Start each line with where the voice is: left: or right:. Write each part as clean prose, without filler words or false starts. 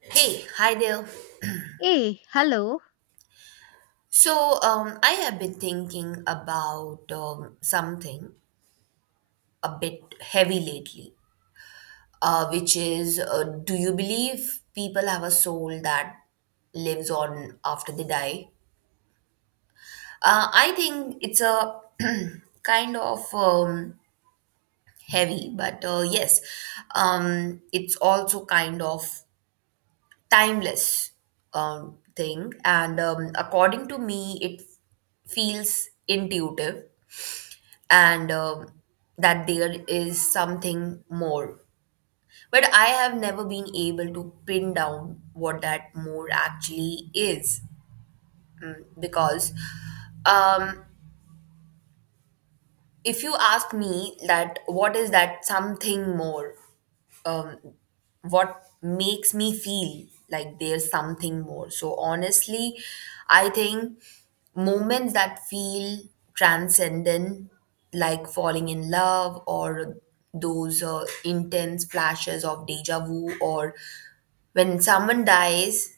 right: Hey, hi there.
left: Hey, hello.
right: So I have been thinking about something a bit heavy lately, which is do you believe people have a soul that lives on after they die? I think it's a kind of heavy, but yes, it's also kind of timeless thing. And according to me, it feels intuitive and that there is something more. But I have never been able to pin down what that more actually is because um, if you ask me that what is that something more um, what makes me feel like there's something more. So honestly, I think moments that feel transcendent, like falling in love or those intense flashes of deja vu, or when someone dies,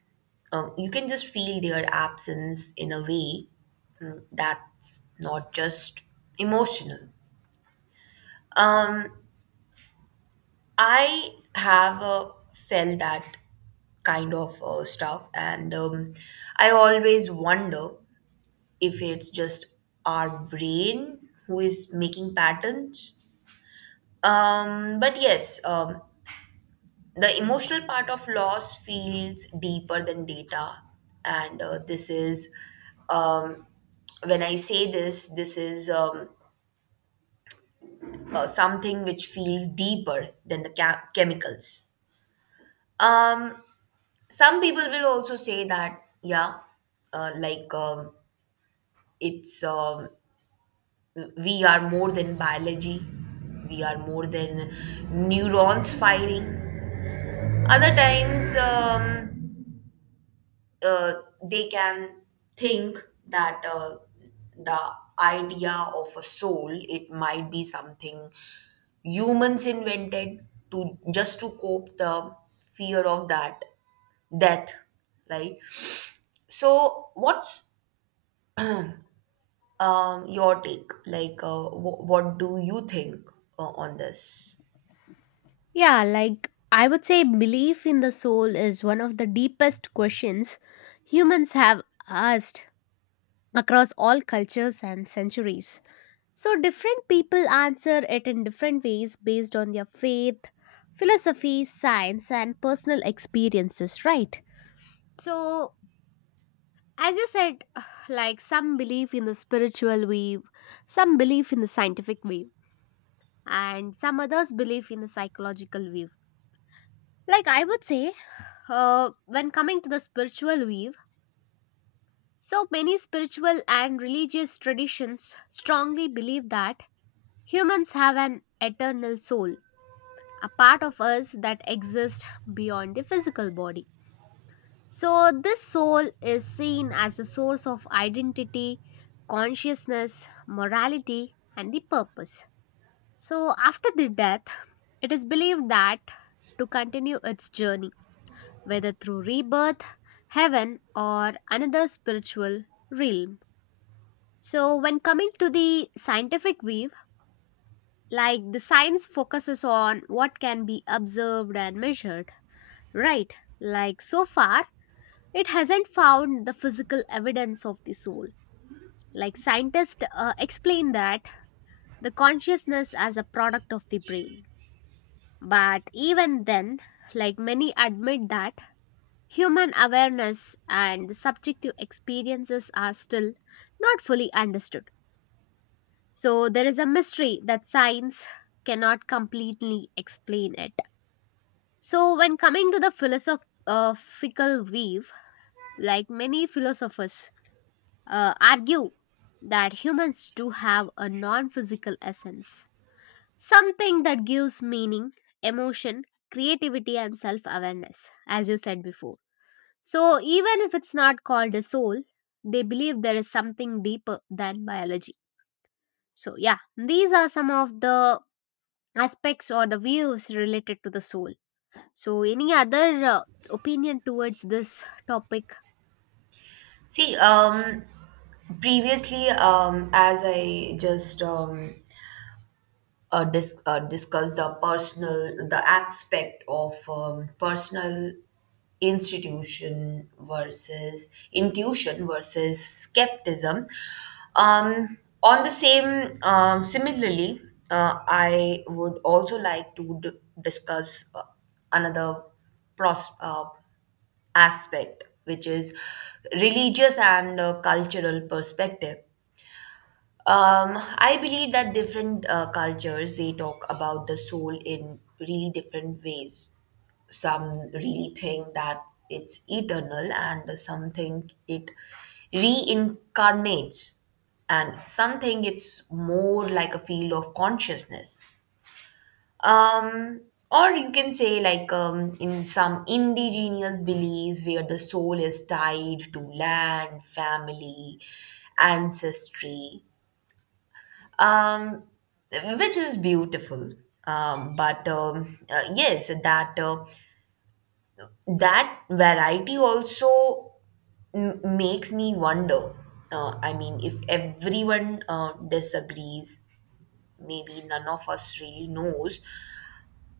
right: you can just feel their absence in a way that's not just emotional. Um, I have felt that kind of stuff, and I always wonder if it's just our brain who is making patterns. But yes, the emotional part of loss feels deeper than data, and this is um, when I say this, this is something which feels deeper than the chemicals. Um, some people will also say that yeah like it's we are more than biology, we are more than neurons firing other times uh, they can think that the idea of a soul, it might be something humans invented to just to cope the fear of that death, right? So what's your take. Like, what do you think on this?
left: Yeah, like I would say, belief in the soul is one of the deepest questions humans have asked across all cultures and centuries. So, different people answer it in different ways based on their faith, philosophy, science, and personal experiences, right? So, as you said, like some believe in the spiritual wave, some believe in the scientific wave, and some others believe in the psychological wave like I would say When coming to the spiritual weave, so many spiritual and religious traditions strongly believe that humans have an eternal soul, a part of us that exists beyond the physical body. So, this soul is seen as the source of identity, consciousness, morality, and the purpose. So, after the death, it is believed that to continue its journey whether through rebirth, heaven, or another spiritual realm. So, when coming to the scientific weave, like the science focuses on what can be observed and measured, right? Like so far, it hasn't found the physical evidence of the soul. Like scientists explain that the consciousness as a product of the brain. But even then, like many admit that human awareness and the subjective experiences are still not fully understood. So there is a mystery that science cannot completely explain it. So when coming to the philosophical view, like many philosophers argue that humans do have a non-physical essence, something that gives meaning, emotion, creativity and self-awareness as you said before. So, even if it's not called a soul, they believe there is something deeper than biology. So, yeah, these are some of the aspects or the views related to the soul. So, any other opinion towards this topic?
right: See, previously, as I just discuss the personal the aspect of personal institution versus intuition versus skepticism on the same similarly I would also like to discuss another pros- uh, aspect, which is religious and cultural perspective. I believe that different cultures they talk about the soul in really different ways. Some really think that it's eternal, and some think it reincarnates, and some think it's more like a field of consciousness. Um, or you can say like in some indigenous beliefs where the soul is tied to land, family, ancestry, um, which is beautiful. But Yes, that that variety also makes me wonder. I mean, if everyone disagrees, maybe none of us really knows.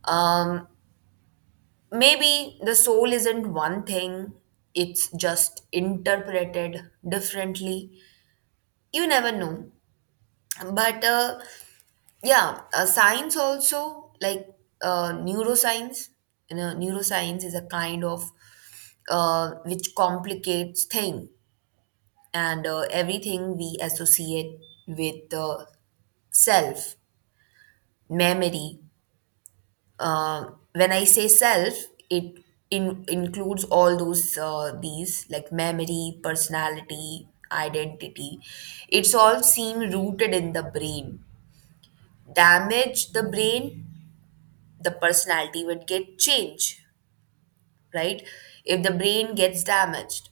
right: Um, Maybe the soul isn't one thing; it's just interpreted differently. You never know. But yeah, science also, like neuroscience, you know, neuroscience is a kind of which complicates thing, and everything we associate with self, memory. Uh, when I say self, it includes all those these like memory, personality, identity. It's all seem rooted in the brain. Damage the brain, the personality would get change, right? If the brain gets damaged,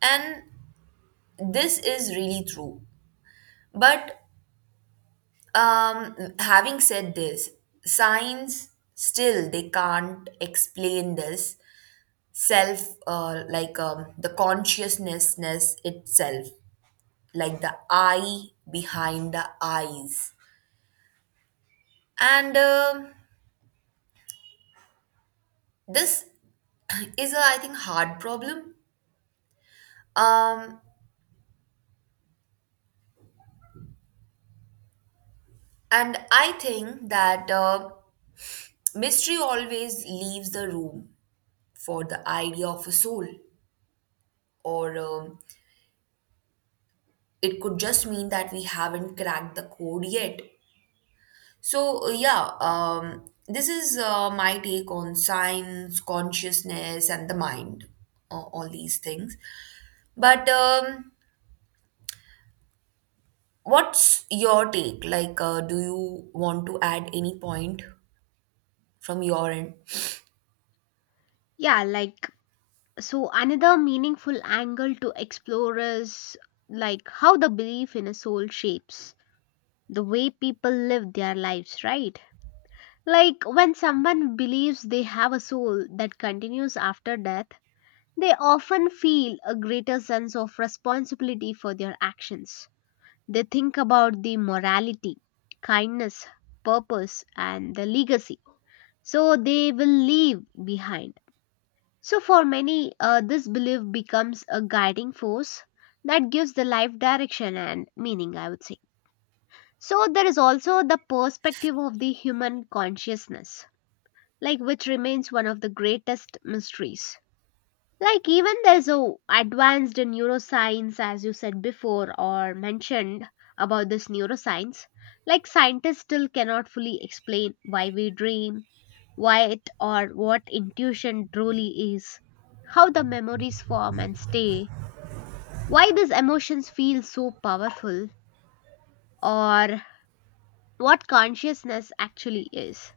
right: and this is really true, but having said this, science still they can't explain this self, the consciousnessness itself, like the eye behind the eyes, and this is a, I think, hard problem. um And I think that mystery always leaves the room for the idea of a soul, or it could just mean that we haven't cracked the code yet. So, yeah, this is my take on science, consciousness, and the mind, all these things. But what's your take? Like, do you want to add any point from your end?
left: Yeah, like, so another meaningful angle to explore is like how the belief in a soul shapes the way people live their lives, right? Like, when someone believes they have a soul that continues after death, they often feel a greater sense of responsibility for their actions. They think about the morality, kindness, purpose, and the legacy. So they will leave behind. So, for many, this belief becomes a guiding force that gives the life direction and meaning, I would say. So, there is also the perspective of the human consciousness, like which remains one of the greatest mysteries. Like even there's a advanced neuroscience as you said before or mentioned about this neuroscience. Like scientists still cannot fully explain why we dream, why it or what intuition truly is, how the memories form and stay, why these emotions feel so powerful, or what consciousness actually is.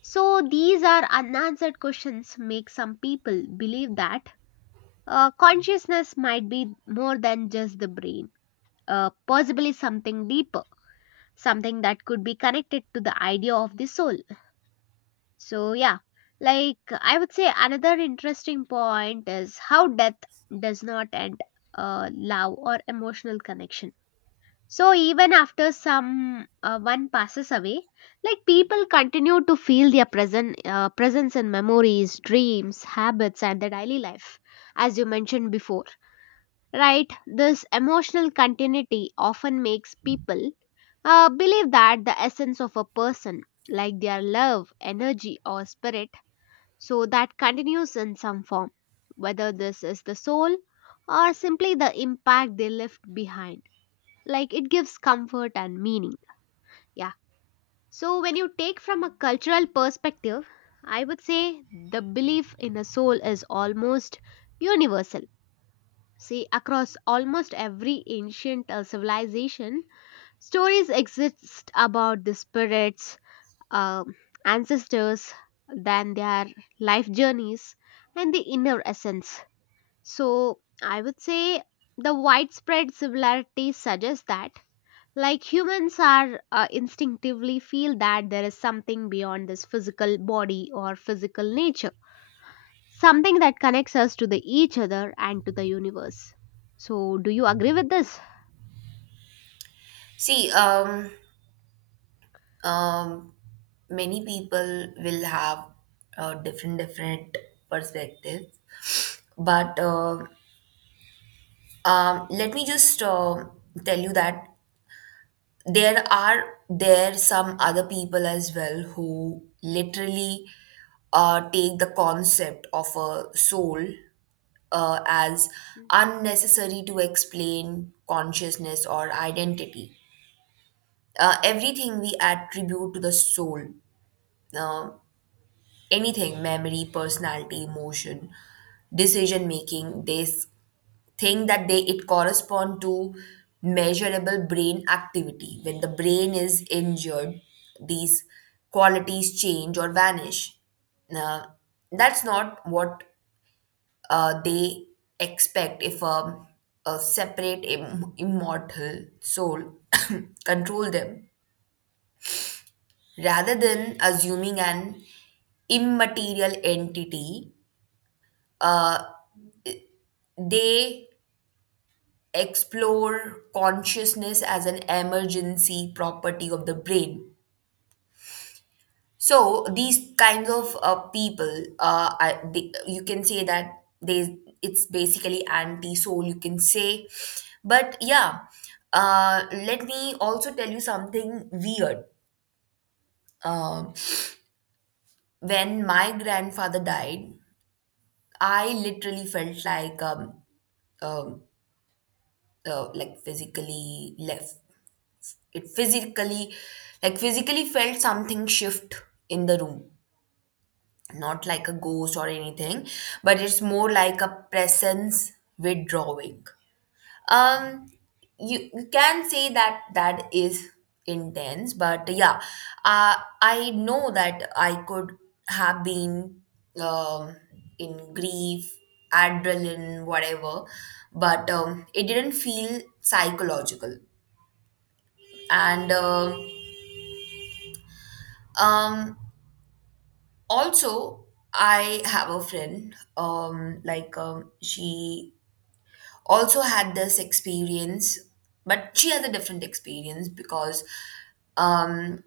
left: So these are unanswered questions make some people believe that consciousness might be more than just the brain, possibly something deeper, something that could be connected to the idea of the soul. So, yeah, like I would say, another interesting point is how death does not end love or emotional connection. So, even after some one passes away, like people continue to feel their present presence in memories, dreams, habits, and their daily life, as you mentioned before. Right, this emotional continuity often makes people believe that the essence of a person, like their love, energy, or spirit, so that continues in some form, whether this is the soul or simply the impact they left behind. Like it gives comfort and meaning. Yeah. So when you take from a cultural perspective, I would say the belief in a soul is almost universal. See, across almost every ancient civilization, stories exist about the spirits, uh, ancestors, then their life journeys, and the inner essence. So, I would say the widespread similarity suggests that, like humans, are instinctively feel that there is something beyond this physical body or physical nature, something that connects us to the each other and to the universe. So, do you agree with this?
right: See, um, many people will have different different perspectives, but let me just tell you that there are there some other people as well who literally take the concept of a soul as
left: Mm.
right: unnecessary to explain consciousness or identity, everything we attribute to the soul. Uh, Anything memory, personality, emotion, decision making, they think that they it correspond to measurable brain activity. When the brain is injured, these qualities change or vanish. Now, that's not what they expect if a, a separate immortal soul control them. Rather than assuming an immaterial entity, uh, they explore consciousness as an emergency property of the brain. So these kinds of people, you can say that they, it's basically anti-soul. You can say, but yeah, let me also tell you something weird. Um, when my grandfather died, I literally felt um, like physically left. It physically, like physically felt something shift in the room. Not like a ghost or anything, but it's more like a presence withdrawing. Um, you, you can say that that is intense, but yeah, uh, I know that I could have been um, in grief, adrenaline, whatever, but it didn't feel psychological. And um, also, I have a friend, she also had this experience, but she has a different experience because um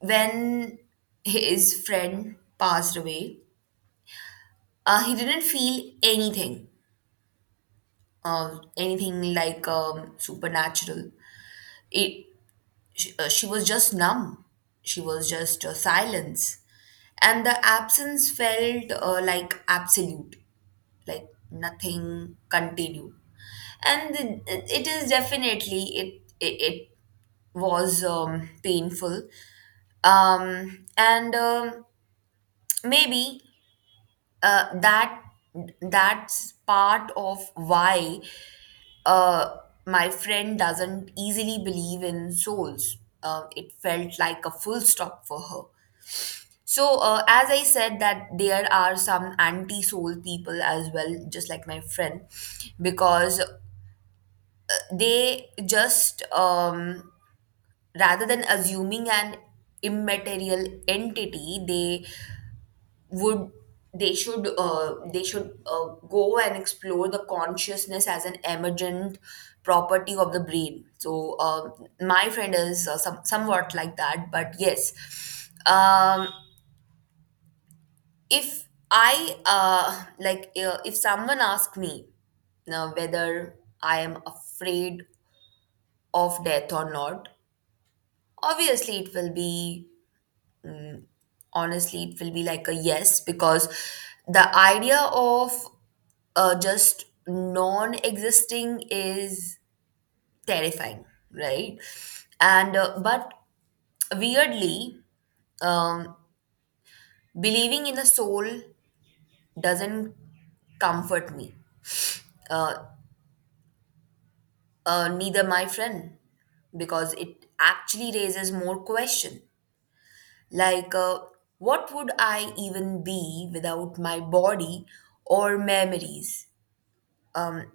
right: when his friend passed away, he didn't feel anything, anything like supernatural. It, she was just numb, she was just silence, and the absence felt like absolute, like nothing continued. And it is definitely it was painful, and maybe that that's part of why uh, my friend doesn't easily believe in souls. It felt like a full stop for her. So as I said, that there are some anti soul people as well, just like my friend, because they just rather than assuming an immaterial entity, they would, they should go and explore the consciousness as an emergent property of the brain. So my friend is somewhat like that, but yes, um, if I like if someone asks me now whether I am afraid of death or not, obviously it will be, honestly it will be like a yes, because the idea of just non existing is terrifying, right? And but weirdly, um, believing in a soul doesn't comfort me, uh, neither my friend, because it actually raises more question, like what would I even be without my body or memories? um,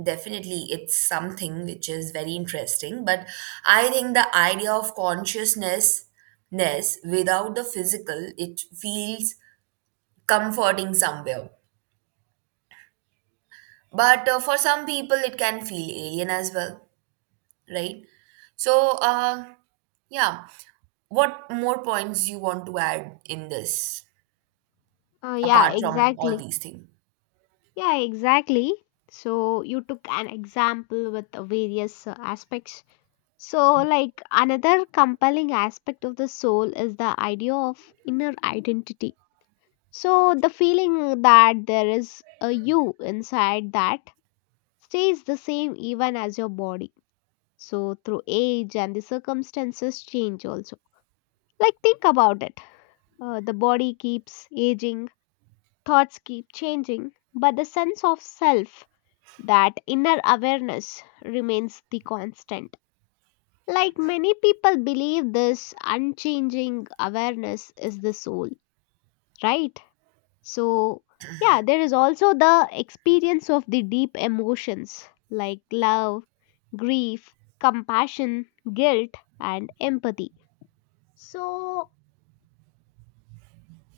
right: Definitely, it's something which is very interesting, but I think the idea of consciousness ness without the physical, it feels comforting somewhere, but for some people it can feel alien as well, right? So yeah, what more points you want to add in this
left: Yeah,
right: apart from all
left: exactly.
right: these things?
left: Yeah, exactly. So you took an example with the various aspects. So, like another compelling aspect of the soul is the idea of inner identity. So the feeling that there is a you inside that stays the same even as your body. So through age and the circumstances change also. Like think about it. The body keeps aging, thoughts keep changing, but the sense of self, that inner awareness remains the constant. Like many people believe this unchanging awareness is the soul, right? So, yeah, there is also the experience of the deep emotions like love, grief, compassion, guilt, and empathy. So,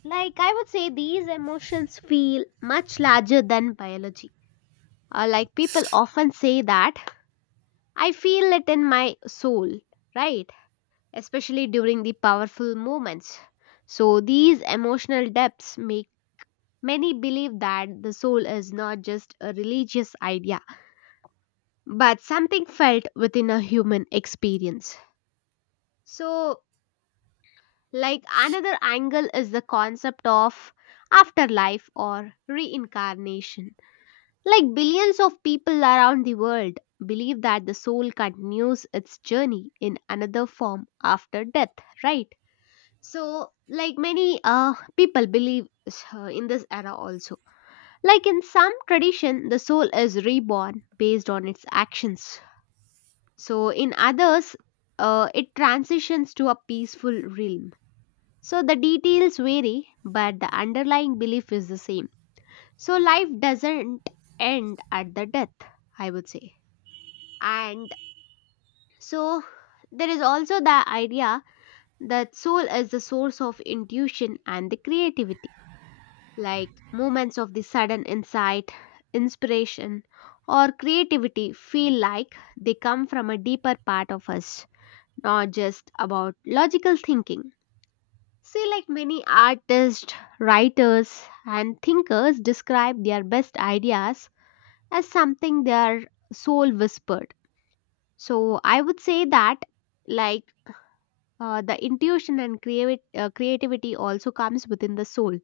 left: like I would say, these emotions feel much larger than biology. Like people often say that I feel it in my soul, right? Especially during the powerful moments. So, these emotional depths make many believe that the soul is not just a religious idea but something felt within a human experience. So, like another angle is the concept of afterlife or reincarnation. Like billions of people around the world believe that the soul continues its journey in another form after death, right? So, like many people believe in this era also. Like in some tradition, the soul is reborn based on its actions. So in others, it transitions to a peaceful realm. So the details vary, but the underlying belief is the same. So life doesn't end at the death, I would say. And so there is also the idea that soul is the source of intuition and the creativity, like moments of the sudden insight, inspiration, or creativity feel like they come from a deeper part of us, not just about logical thinking. See, like many artists, writers, and thinkers describe their best ideas as something their soul whispered. So, I would say that, like, the intuition and creativity also comes within the soul.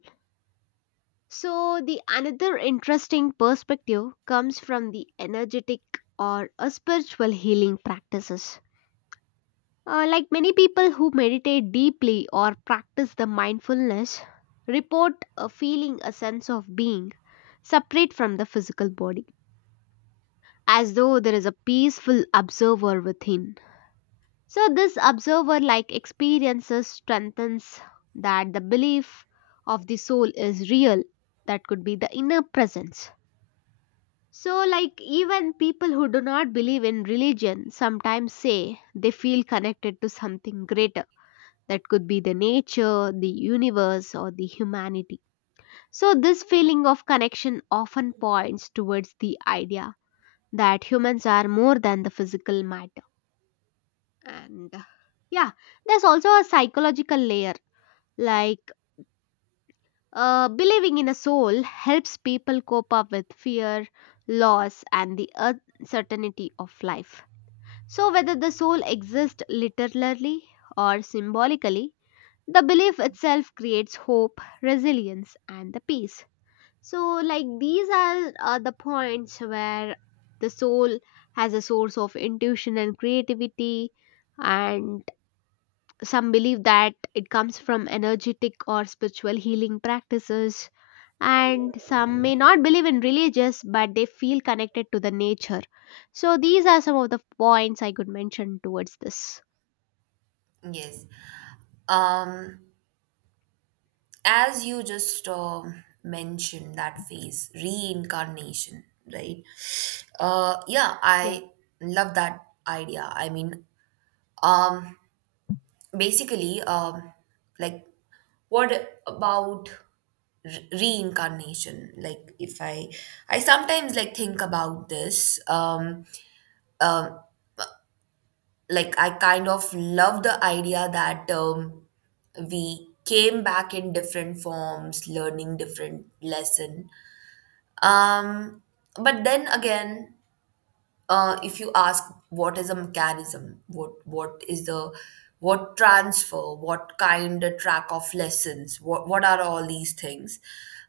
left: So, the another interesting perspective comes from the energetic or a spiritual healing practices. Like many people who meditate deeply or practice the mindfulness, report a feeling a sense of being separate from the physical body, as though there is a peaceful observer within. So, this observer like experiences strengthens that the belief of the soul is real, that could be the inner presence. So, like even people who do not believe in religion sometimes say they feel connected to something greater that could be the nature, the universe, or the humanity. So, this feeling of connection often points towards the idea that humans are more than the physical matter. And yeah, there's also a psychological layer like believing in a soul helps people cope up with fear, loss, and the uncertainty of life. So, whether the soul exists literally or symbolically, the belief itself creates hope, resilience, and the peace. So, like these are the points where the soul has a source of intuition and creativity, and some believe that it comes from energetic or spiritual healing practices. And some may not believe in religious, but they feel connected to the nature. So, these are some of the points I could mention towards this.
right: Yes, um as you just mentioned that phase reincarnation, right? uh yeah
left: Yeah.
right: i love that idea. I mean, um basically like what about reincarnation? Like if I sometimes like think about this, um like I kind of love the idea that we came back in different forms learning different lesson. Um, but then again, if you ask what is a mechanism, what is the what transfer, what kind of track of lessons, what are all these things?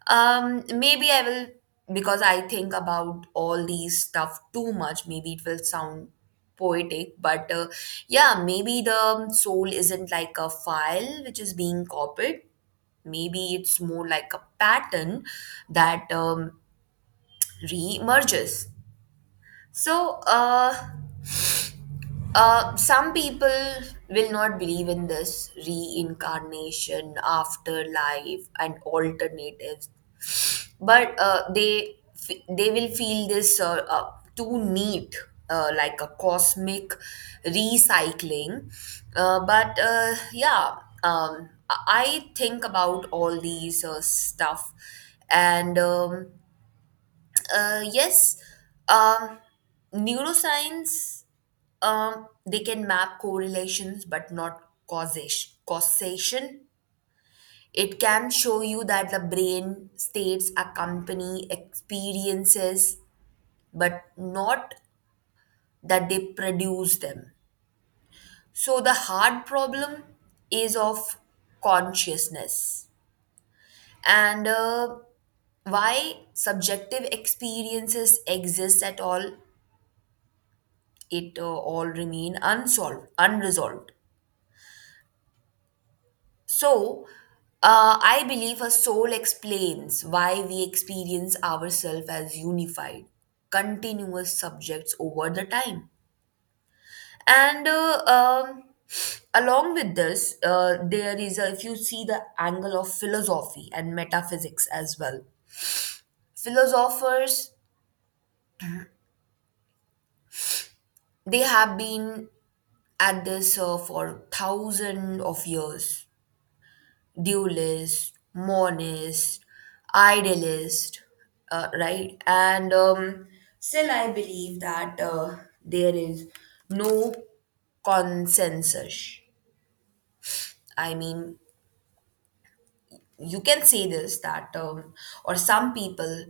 right: Maybe I will, because I think about all these stuff too much. Maybe it will sound poetic, but yeah, maybe the soul isn't like a file which is being copied, maybe it's more like a pattern that re-emerges. So, some people will not believe in this reincarnation, afterlife, and alternatives, but they will feel this too neat, like a cosmic recycling. But yeah, I think about all these stuff, and. Yes, um, neuroscience they can map correlations but not causation. Causation, it can show you that the brain states accompany experiences but not that they produce them. So the hard problem is of consciousness, and why subjective experiences exist at all, it all remain unsolved, unresolved. So, I believe a soul explains why we experience ourselves as unified, continuous subjects over the time. And along with this, there is, a, if you see the angle of philosophy and metaphysics as well, philosophers, they have been at this for thousands of years, dualist, monist, idealist, right? And still, I believe that there is no consensus. I mean, you can say this that, or some people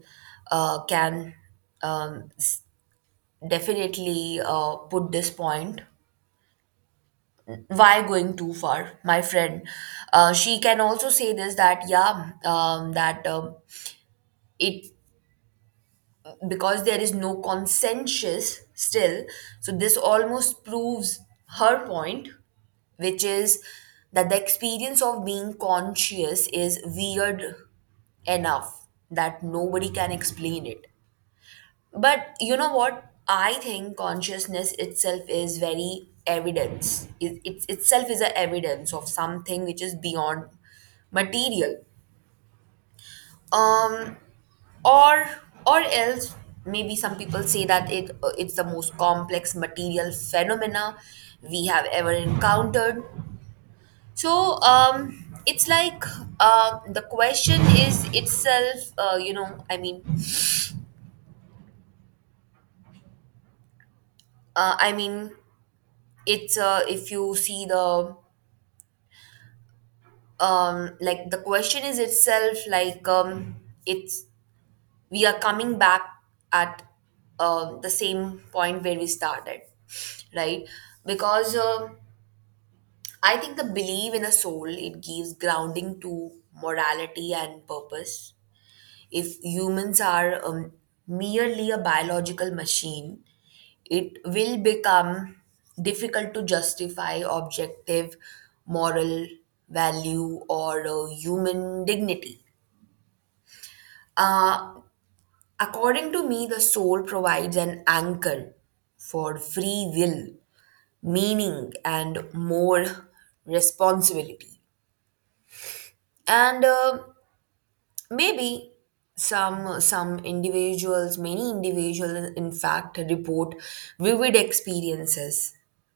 right: can um, s- definitely put this point why going too far my friend, she can also say this that yeah, that it, because there is no consensus still, so this almost proves her point, which is that the experience of being conscious is weird enough that nobody can explain it. But you know what, I think consciousness itself is very evidence, it itself is a evidence of something which is beyond material. um or or else, maybe some people say that it's the most complex material phenomena we have ever encountered. so um it's like, the question is itself, uh, i mean it's, if you see the, like the question is itself, it's, we are coming back at the same point where we started, right? because I think the belief in a soul, it gives grounding to morality and purpose. If humans are merely a biological machine, it will become difficult to justify objective moral value or human dignity. Uh, According to me, the soul provides an anchor for free will, meaning, and more responsibility. And Maybe some individuals, many individuals in fact, report vivid experiences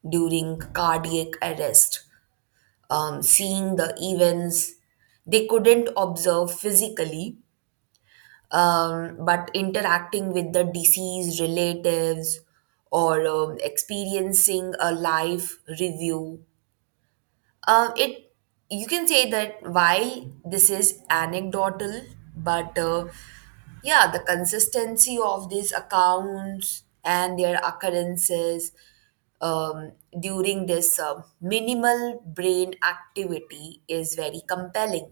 right: during cardiac arrest, seeing the events they couldn't observe physically, but interacting with the deceased relatives, or experiencing a live review. It You can say that while this is anecdotal, but yeah, the consistency of these accounts and their occurrences um, during this minimal brain activity is very compelling.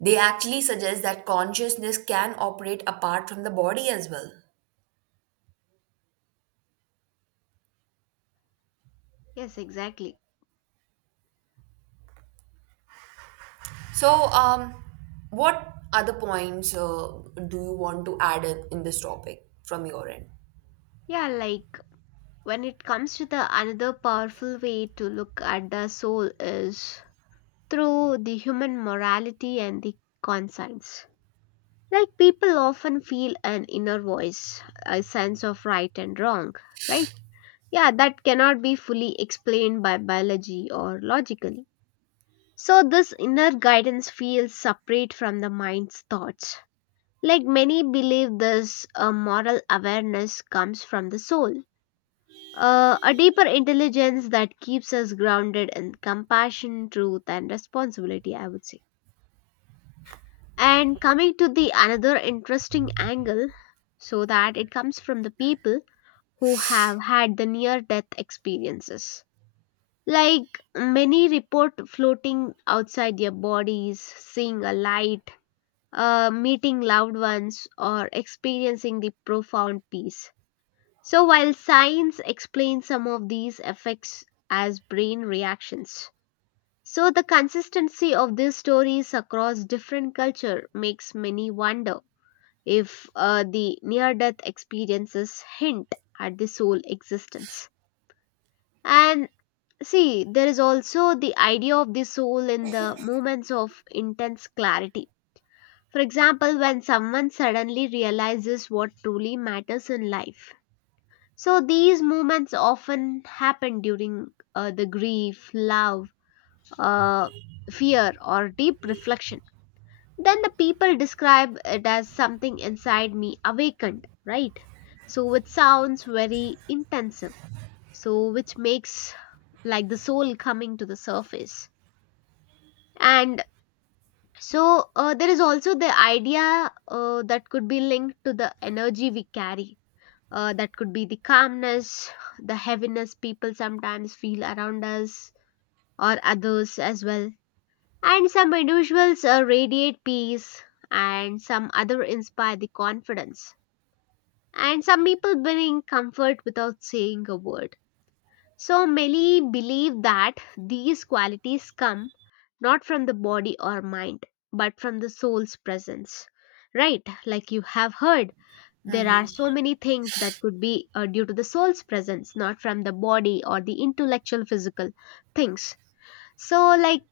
right: They actually suggest that consciousness can operate apart from the body as well.
left: Yes, exactly.
right: So, what other points do you want to add in this topic from your end?
left: Yeah, like when it comes to the another powerful way to look at the soul is through the human morality and the conscience. Like people often feel an inner voice, a sense of right and wrong, right? Yeah, that cannot be fully explained by biology or logically. So this inner guidance feels separate from the mind's thoughts. Like many believe this moral awareness comes from the soul. A deeper intelligence that keeps us grounded in compassion, truth, and responsibility, I would say. And coming to the another interesting angle, so that it comes from the people who have had the near death experiences. Like many report floating outside their bodies, seeing a light, meeting loved ones, or experiencing the profound peace. So, while science explains some of these effects as brain reactions, so the consistency of these stories across different culture makes many wonder if the near death experiences hint at the soul existence. And see, there is also the idea of the soul in the moments of intense clarity. For example, when someone suddenly realizes what truly matters in life. So these movements often happen during the grief, love, uh, fear, or deep reflection. Then the people describe it as something inside me awakened, right? So it sounds very intensive. So which makes like the soul coming to the surface. And so there is also the idea that could be linked to the energy we carry. That could be the calmness, the heaviness people sometimes feel around us or others as well. And some individuals radiate peace, and some other inspire the confidence. And some people bring comfort without saying a word. So many believe that these qualities come not from the body or mind, but from the soul's presence. Right, like you have heard there are so many things that could be due to the soul's presence, not from the body or the intellectual physical things. So, like,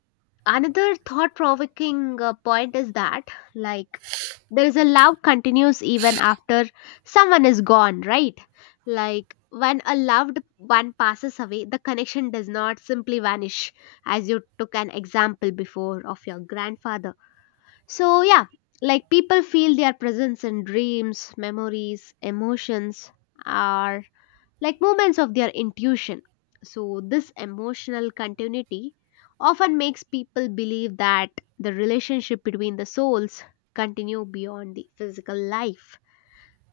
left: another thought provoking point is that, like, there is a love continues even after someone is gone, right? Like, when a loved one passes away, the connection does not simply vanish, as you took an example before of your grandfather. So, yeah, like people feel their presence in dreams, memories, emotions are like moments of their intuition. So, this emotional continuity often makes people believe that the relationship between the souls continue beyond the physical life.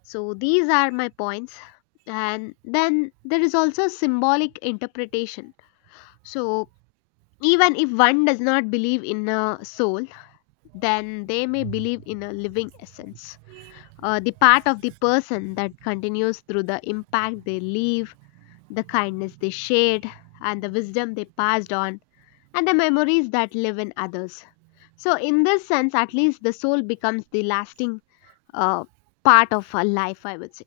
left: So, these are my points. And then there is also symbolic interpretation. So, even if one does not believe in a soul, then they may believe in a living essence, the part of the person that continues through the impact they leave, the kindness they shared, and the wisdom they passed on, and the memories that live in others. So, in this sense, at least the soul becomes the lasting uh, part of a life, I would say.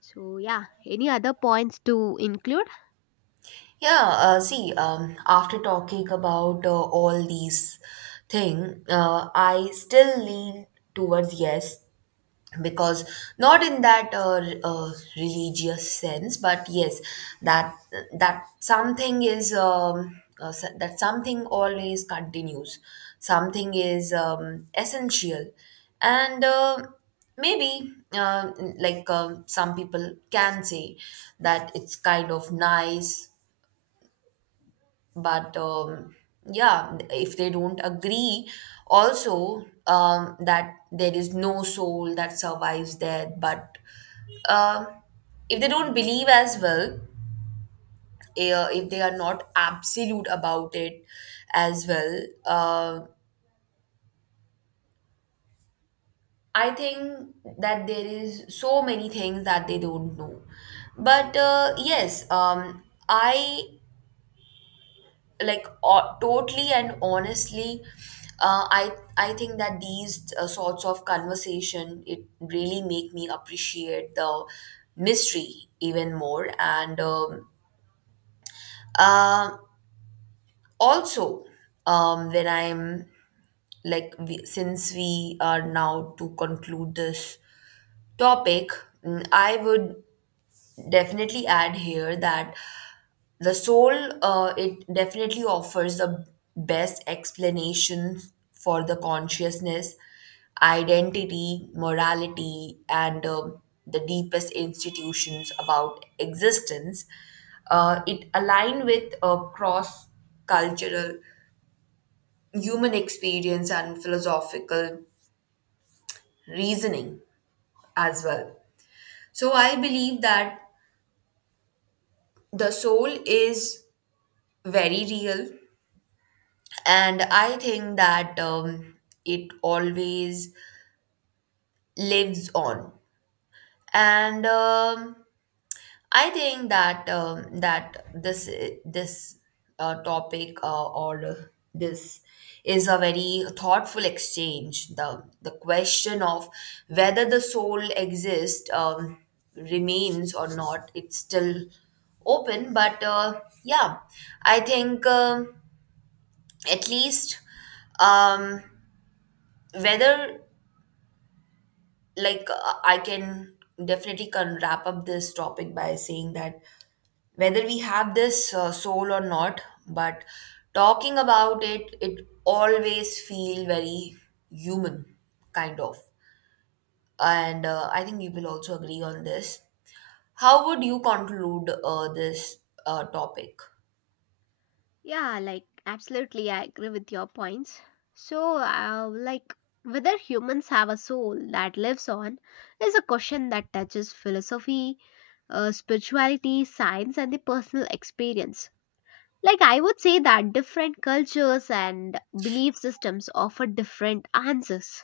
left: So, yeah, any other points to include?
right: Yeah, see, after talking about all these thing, I still lean towards yes, because not in that religious sense, but yes, that that something is, that something always continues. Something is essential, and maybe, some people can say that it's kind of nice. But yeah, if they don't agree also, that there is no soul that survives death. But um if they don't believe as well, if they are not absolute about it as well, uh, I think that there is so many things that they don't know. But yes, I, like, totally and honestly, I think that these sorts of conversation, it really make me appreciate the mystery even more. And um, uh, also, when I'm, like, since we are now to conclude this topic, I would definitely add here that the soul, it definitely offers the best explanation for the consciousness, identity, morality, and the deepest institutions about existence. It align with a cross cultural human experience and philosophical reasoning as well. So I believe that the soul is very real, and I think that it always lives on. And I think that that this topic or this is a very thoughtful exchange. The question of whether the soul exists, remains or not, it's still open. But yeah, I think, at least, um, whether, I can definitely can wrap up this topic by saying that whether we have this soul or not, but talking about it, it always feel very human, kind of. And I think you will also agree on this. How would you conclude this topic?
left: Yeah, like absolutely, I agree with your points. So, like whether humans have a soul that lives on is a question that touches philosophy, spirituality, science, and the personal experience. Like, I would say that different cultures and belief systems offer different answers.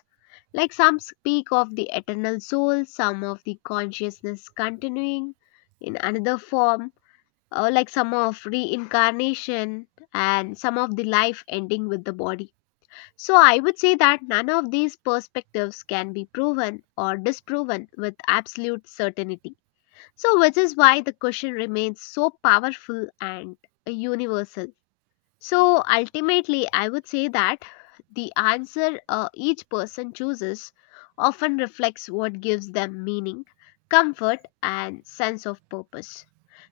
left: Like, some speak of the eternal soul, some of the consciousness continuing in another form, like some of reincarnation and some of the life ending with the body. So I would say that none of these perspectives can be proven or disproven with absolute certainty. So, which is why the question remains so powerful and universal. So ultimately, I would say that the answer each person chooses often reflects what gives them meaning, comfort, and sense of purpose.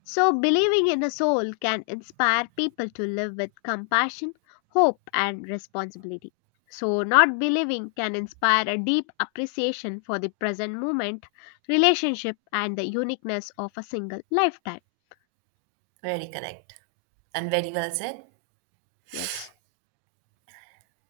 left: So, believing in a soul can inspire people to live with compassion, hope, and responsibility. So, not believing can inspire a deep appreciation for the present moment, relationship, and the uniqueness of a single lifetime.
right: Very correct and very well said.
left: Yes.